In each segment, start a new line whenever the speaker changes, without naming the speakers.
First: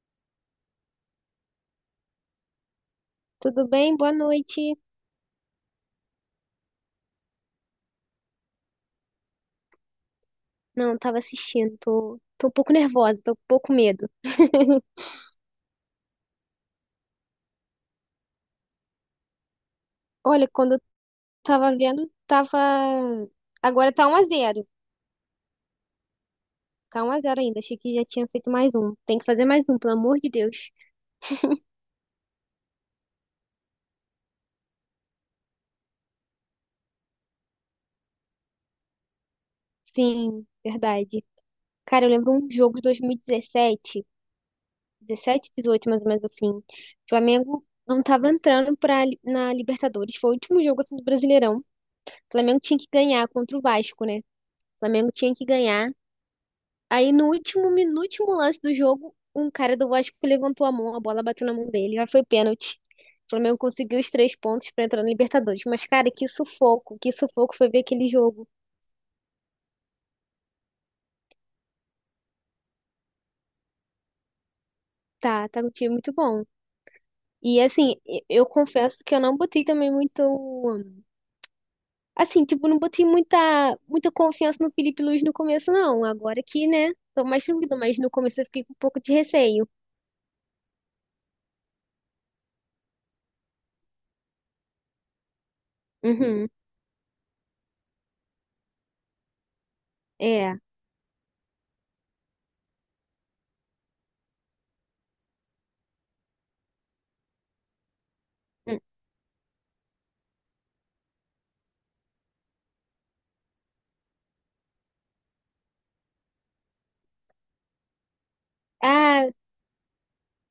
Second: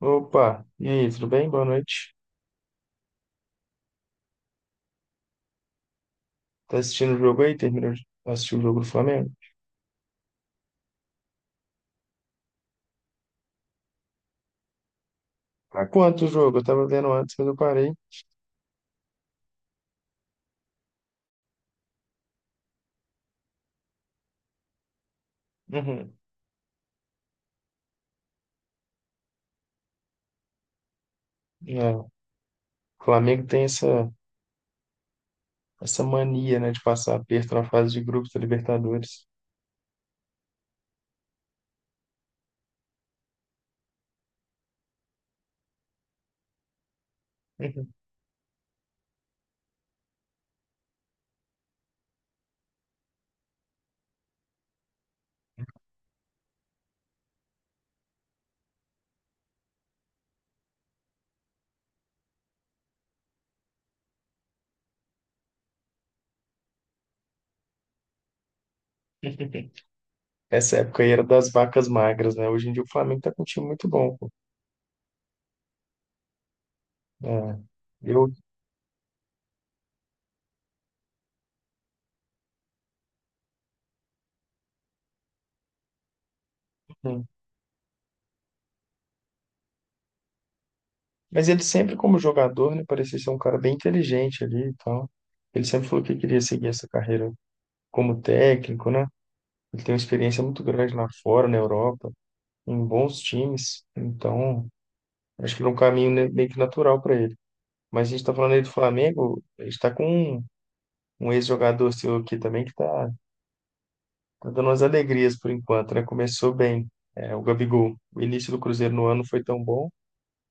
Opa, e aí, tudo bem? Boa noite.
Tudo bem? Boa noite.
Tá assistindo o jogo aí? Terminou de assistir o jogo do Flamengo?
Não, tava assistindo. Tô um pouco nervosa, tô um pouco com medo.
Tá quanto o jogo? Eu tava vendo antes, mas eu parei.
Olha, quando eu tava vendo, tava. Agora tá um a 0.
Uhum.
Tá 1 a 0 ainda. Achei que já tinha feito mais um. Tem que fazer mais um, pelo amor de Deus.
É, o Flamengo tem essa mania, né, de passar aperto na fase de grupos da Libertadores.
Sim, verdade. Cara, eu lembro um jogo de 2017, 17, 18, mais ou menos assim. O Flamengo
Uhum.
não tava entrando na Libertadores. Foi o último jogo assim do Brasileirão. O Flamengo tinha que ganhar contra o Vasco, né? O Flamengo tinha que ganhar. Aí no no último lance do jogo, um cara do Vasco levantou a mão, a bola bateu na mão dele, aí foi pênalti. O Flamengo conseguiu os três pontos pra entrar na Libertadores. Mas, cara, que sufoco foi ver aquele jogo.
Essa época aí era das vacas magras, né? Hoje em dia o Flamengo tá com um time muito bom, pô.
Tá um time muito bom.
É,
E assim,
eu...
eu confesso que eu não botei também muito. Assim, tipo, não botei muita confiança no Felipe Luiz no começo, não. Agora que, né? Tô
uhum.
mais tranquilo, mas no começo eu fiquei com um pouco de receio.
Mas ele sempre, como jogador, né, parecia ser um cara bem inteligente ali e tal. Ele sempre falou que queria
Uhum,
seguir essa carreira como técnico, né? Ele tem uma experiência
é.
muito grande lá fora, na Europa, em bons times. Então, acho que é um caminho meio que natural para ele. Mas a gente está falando aí do
Hum.
Flamengo, a gente está com um ex-jogador seu aqui também que está dando umas alegrias por enquanto, né? Começou bem, é, o Gabigol. O início do Cruzeiro no ano não
Ah,
foi tão bom,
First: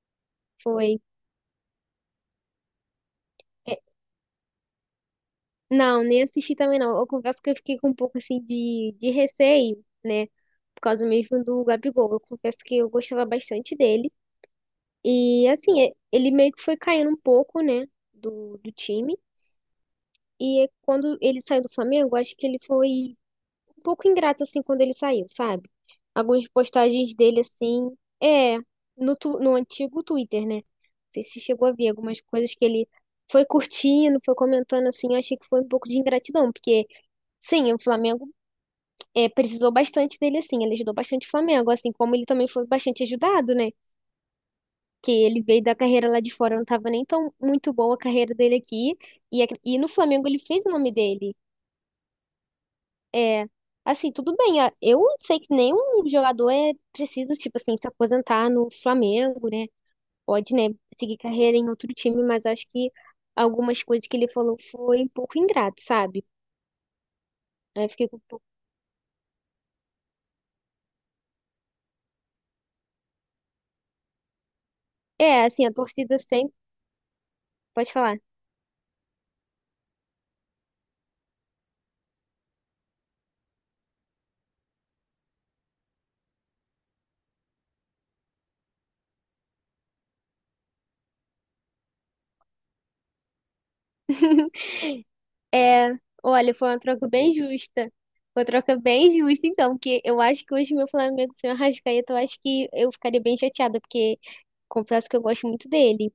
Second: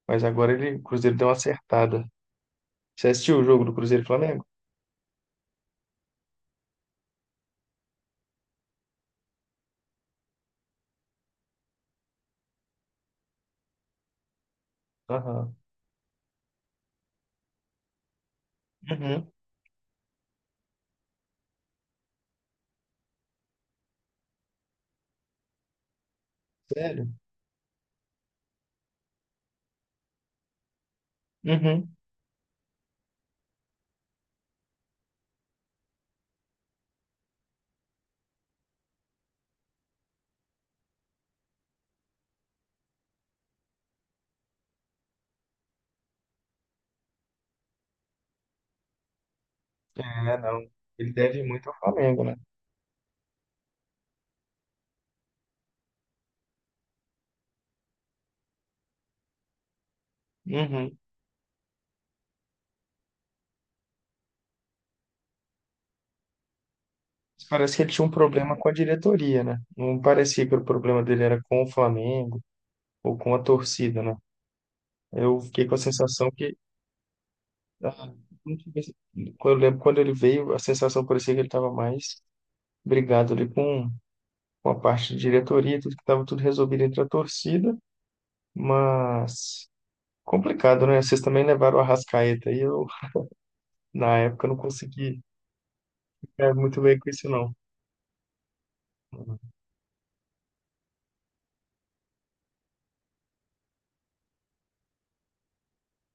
mas agora ele, o
foi.
Cruzeiro deu uma acertada. Você assistiu o jogo do Cruzeiro e Flamengo?
Não, nem assisti também não. Eu confesso que eu fiquei com um pouco assim de receio, né? Por causa mesmo do Gabigol. Eu confesso que eu gostava bastante dele. E
Aham.
assim, ele meio que foi caindo um pouco, né? Do time.
Uhum.
E é quando ele saiu do Flamengo, eu acho que ele foi um pouco ingrato, assim, quando ele saiu, sabe? Algumas
Sério?
postagens dele, assim, é, no antigo Twitter, né? Não sei se chegou a ver
Uhum.
algumas coisas que ele foi curtindo, foi comentando, assim, eu achei que foi um pouco de ingratidão, porque. Sim, o Flamengo precisou bastante dele, assim. Ele ajudou bastante o Flamengo, assim como ele também foi bastante ajudado, né? Que ele veio da carreira lá de fora, não estava nem tão muito boa a carreira dele aqui. E, e no Flamengo
É,
ele
não.
fez o nome
Ele
dele.
deve muito ao Flamengo, né?
É, assim, tudo bem. Eu sei que nenhum jogador é precisa, tipo assim, se aposentar no Flamengo, né? Pode, né,
Uhum.
seguir carreira em outro time, mas acho que algumas coisas que ele falou foi um pouco ingrato, sabe?
Mas parece que
Aí eu
ele tinha
fiquei
um
com um pouco.
problema com a diretoria, né? Não parecia que o problema dele era com o Flamengo ou com a torcida, né? Eu
É, assim,
fiquei
a
com a
torcida
sensação
sempre.
que,
Pode
ah,
falar.
não tive- esse- quando eu lembro quando ele veio, a sensação parecia que ele estava mais brigado ali com a parte de diretoria, tudo que estava tudo resolvido entre a torcida, mas complicado, né? Vocês também levaram a Arrascaeta e eu, na época, não consegui
É,
ficar
olha, foi uma
muito bem
troca
com isso,
bem
não.
justa. Foi uma troca bem justa, então, porque eu acho que hoje meu Flamengo sem o Arrascaeta, eu acho que eu ficaria bem chateada, porque confesso que eu gosto muito dele,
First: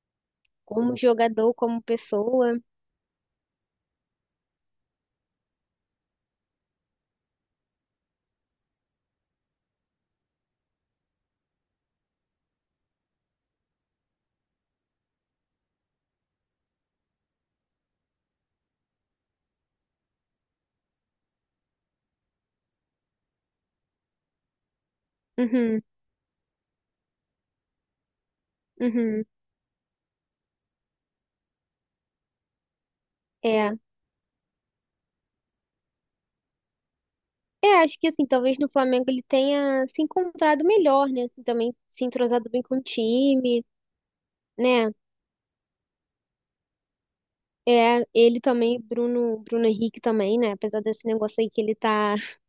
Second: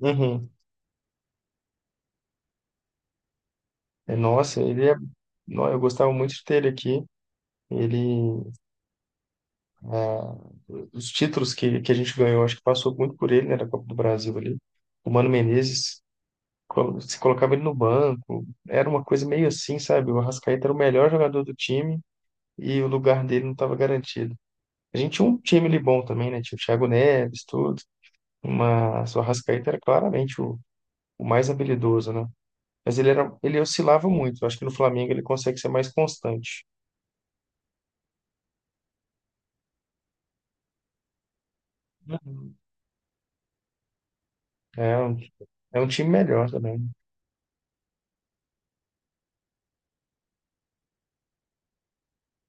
Uhum.
como jogador, como pessoa.
É, nossa, ele é. Não, eu gostava muito de ter ele aqui. Ele... ah... os títulos que a gente ganhou, acho que passou muito por ele, né, da Copa do Brasil ali. O Mano Menezes, se colocava ele no banco, era uma coisa meio assim, sabe? O Arrascaeta era o melhor jogador do time e o lugar dele não estava garantido. A gente tinha um time ali
Uhum,
bom também, né? Tinha o Thiago Neves, tudo, mas o
uhum,
Arrascaeta era claramente o mais habilidoso, né? Mas ele era, ele
é.
oscilava muito. Eu acho que no Flamengo ele consegue ser mais constante.
É, acho que assim, talvez no Flamengo ele tenha se encontrado melhor, né? Assim, também se entrosado
Uhum.
bem com o time, né?
É um, é um time melhor também.
É, ele também, Bruno Henrique também, né? Apesar desse negócio aí que ele tá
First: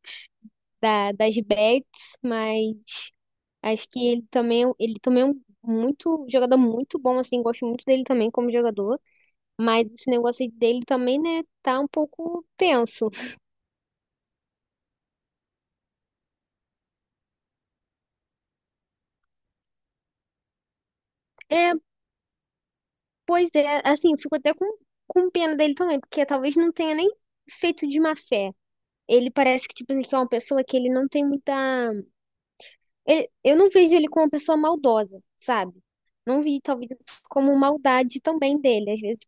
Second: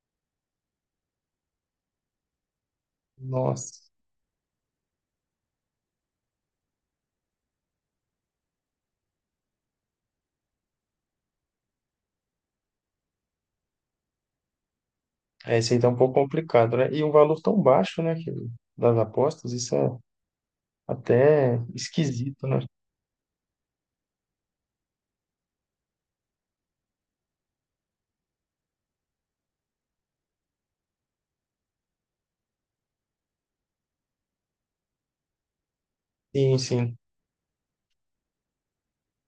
das bets, mas.
Nossa.
Acho que ele também, ele também é um muito jogador muito bom, assim, gosto muito dele também como jogador, mas esse negócio dele também, né, tá um pouco tenso.
É, isso aí tá um pouco complicado, né? E um valor tão baixo, né, que, das apostas, isso é até
É,
esquisito, né?
pois é, assim, eu fico até com pena dele também, porque talvez não tenha nem feito de má fé. Ele parece que, tipo, que é uma pessoa que ele não tem muita. Eu não vejo ele como uma pessoa maldosa, sabe? Não
Sim,
vi, talvez,
sim.
isso como maldade também dele. Às vezes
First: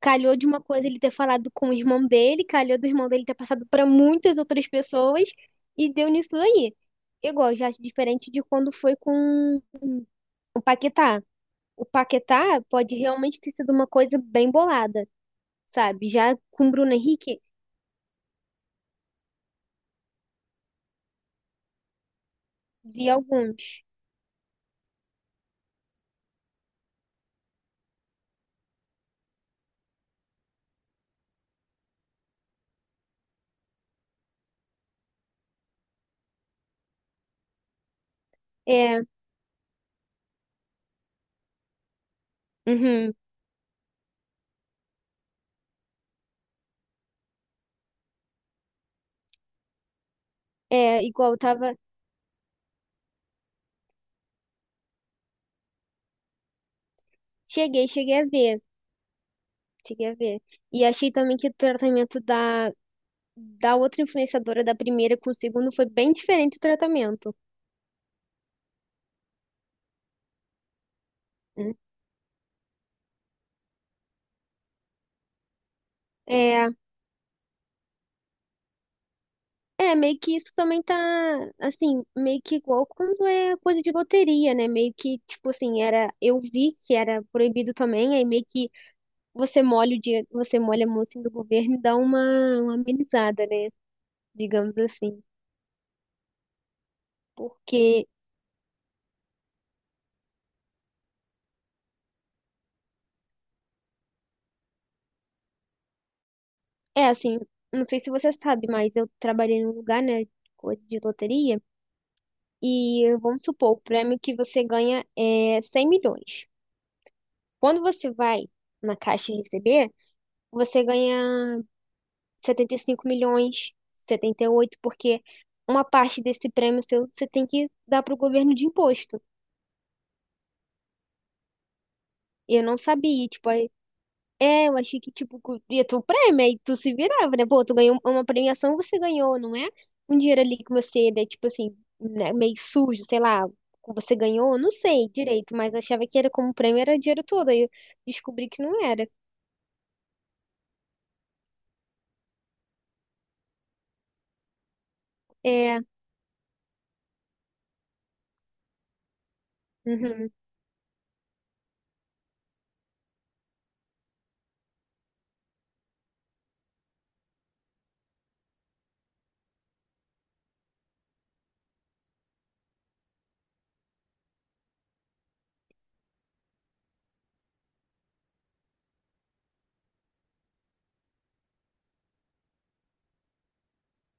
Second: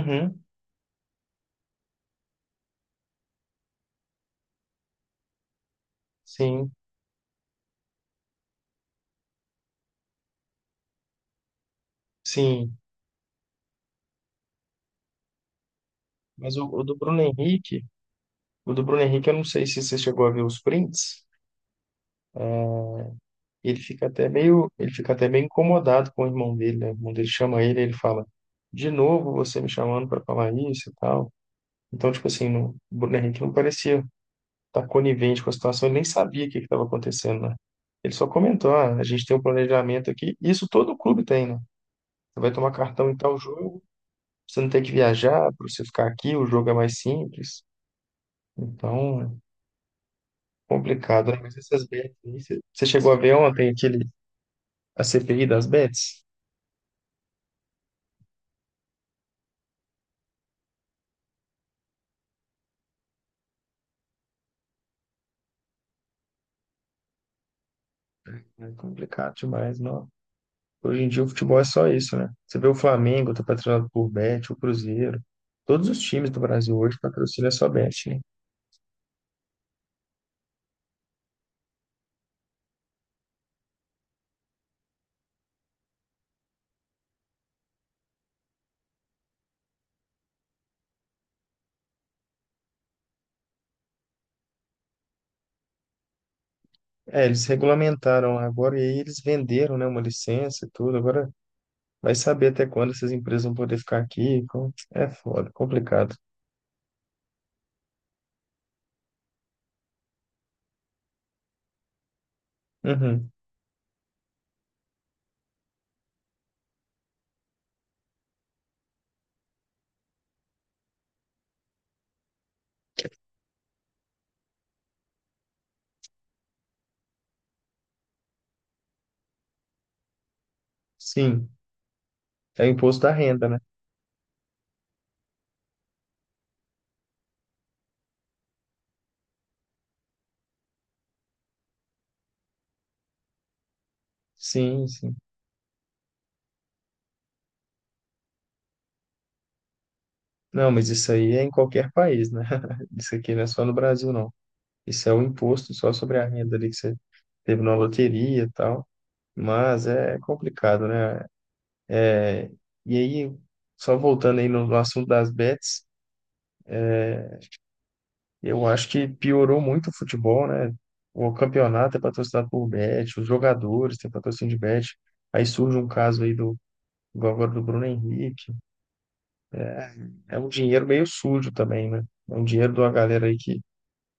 calhou de uma coisa ele ter falado com o irmão dele, calhou do irmão dele ter passado para muitas outras pessoas e deu nisso
sim,
aí. Igual, já acho diferente de quando foi com o Paquetá. O Paquetá
sim.
pode realmente ter sido uma coisa bem bolada, sabe? Já
Mas o,
com o
o
Bruno
do Bruno
Henrique,
Henrique, o do Bruno Henrique, eu não sei se você chegou a ver os prints,
vi
ele
alguns.
fica até meio, ele fica até meio incomodado com o irmão dele, né? O irmão dele chama ele, ele fala, de novo você me chamando para falar isso e tal. Então, tipo assim, o Bruno Henrique não parecia tá conivente com a situação, ele nem sabia o que estava acontecendo, né? Ele só comentou, ah, a
É,
gente tem um planejamento aqui, isso todo clube tem, né? Você vai tomar cartão
uhum,
em tal jogo, você não tem que viajar para você ficar aqui, o jogo é mais simples. Então,
é
complicado,
igual,
né?
eu
Mas
tava.
essas bets aí, você chegou a ver ontem aquele, a CPI das bets?
Cheguei a ver. Cheguei a ver. E achei também que o tratamento da outra influenciadora, da primeira com o segundo, foi bem diferente o tratamento.
É complicado demais, não. Hoje em dia o futebol é
Né?
só isso, né? Você vê o Flamengo, tá patrocinado por Bet, o Cruzeiro. Todos os times do
É,
Brasil hoje patrocinam só Bet, né?
é, meio que isso também tá, assim, meio que igual quando é coisa de loteria, né? Meio que, tipo assim, era, eu vi que era proibido também, aí meio que você molha o dinheiro, você molha a mão assim do governo e dá uma amenizada, né? Digamos assim.
É, eles
Porque,
regulamentaram lá agora e aí eles venderam, né, uma licença e tudo. Agora vai saber até quando essas empresas vão poder ficar aqui. É foda, complicado.
é assim, não sei se você sabe, mas eu trabalhei num lugar, né, coisa de loteria, e
Uhum.
vamos supor, o prêmio que você ganha é 100 milhões. Quando você vai na caixa receber, você ganha. 75 milhões, 78 porque uma parte desse prêmio seu você tem que dar pro governo de imposto.
Sim,
E
é
eu
o
não
imposto da
sabia,
renda,
tipo,
né?
aí, é, eu achei que, tipo, ia ter um prêmio, aí tu se virava, né? Pô, tu ganhou uma premiação, você ganhou, não é? Um dinheiro ali que você, né, tipo assim, né, meio sujo, sei lá, que você ganhou, não
Sim,
sei
sim.
direito, mas eu achava que era como prêmio, era dinheiro todo, aí eu descobri que não era.
Não, mas isso aí é em qualquer país, né? Isso aqui não é só no Brasil, não. Isso é o imposto
É,
só sobre a renda ali que você teve na loteria e tal. Mas é
uhum,
complicado, né? E aí, só voltando aí no assunto das bets, eu acho que piorou muito o futebol, né? O campeonato é patrocinado por Bet, os jogadores têm patrocínio de Bet. Aí surge um caso aí do, do agora do Bruno Henrique. É, é um dinheiro meio sujo também, né? É um dinheiro de uma galera aí que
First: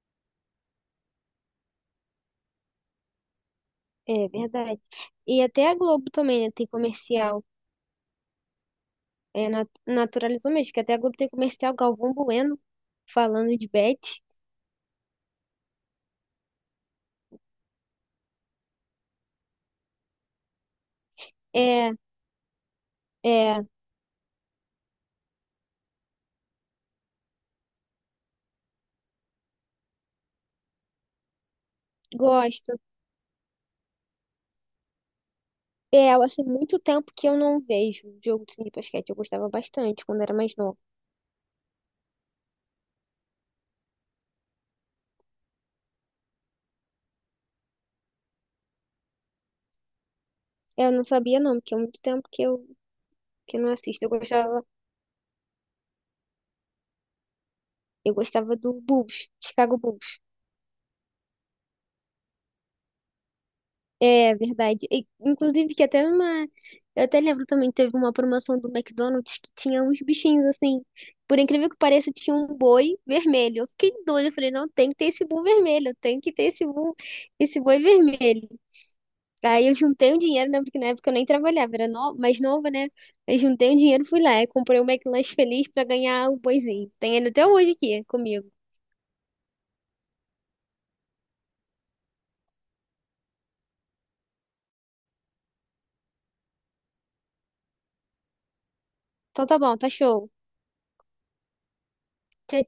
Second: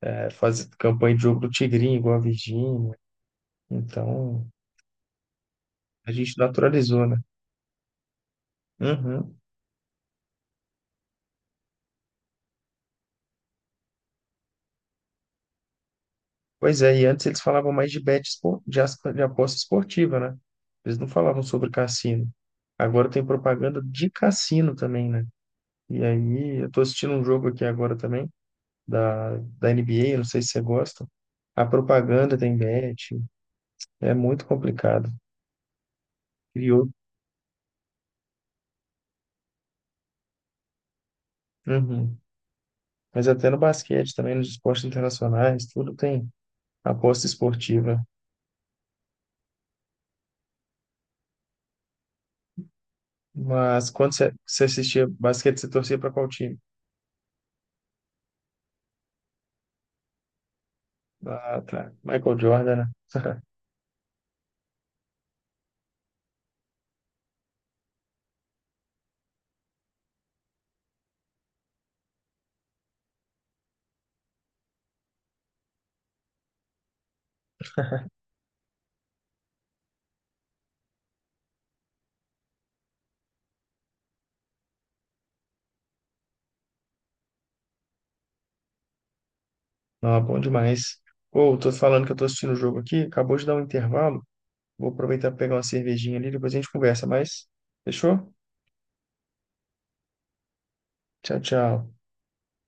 é, faz campanha de jogo do Tigrinho, igual a Virgínia.
é
Então,
verdade. E até a Globo
a gente
também, né, tem
naturalizou, né?
comercial.
Uhum.
É, naturalizou mesmo, que até a Globo tem comercial Galvão Bueno falando de Beth.
Pois é, e antes eles falavam mais de bet de, de aposta esportiva, né? Eles não falavam sobre
É,
cassino. Agora tem
é,
propaganda de cassino também, né? E aí, eu tô assistindo um jogo aqui agora também, da NBA, não sei se você gosta. A propaganda tem
gosto.
bet, é muito complicado.
É, assim, muito
Criou.
tempo que eu não vejo jogo de basquete. Eu gostava bastante quando era mais nova.
Uhum. Mas até no basquete também, nos esportes internacionais, tudo tem aposta esportiva.
É, eu não sabia não, porque é muito tempo que eu não
Mas
assisto.
quando você, você assistia basquete, você torcia para qual time?
Eu gostava do Bulls, Chicago Bulls.
Ah, tá. Michael Jordan, né?
É verdade. E, inclusive, que até uma. Eu até lembro também, teve uma promoção do McDonald's que tinha uns bichinhos assim. Por incrível que pareça, tinha um boi vermelho. Eu fiquei doida. Eu falei, não, tem que ter esse boi vermelho. Tem que ter esse boi vermelho. Aí eu juntei um dinheiro, né? Porque na época eu nem trabalhava, era no... mais nova, né? Eu juntei um dinheiro, fui lá e comprei o um McLanche Feliz pra ganhar o boizinho. Tem ele até hoje aqui comigo.
Não, é bom demais. Ou, tô falando que eu tô assistindo o jogo aqui, acabou de dar um intervalo. Vou aproveitar para pegar uma cervejinha ali, depois a gente conversa mais. Fechou?
Então tá bom, tá show.
Tchau, tchau.
Tchau,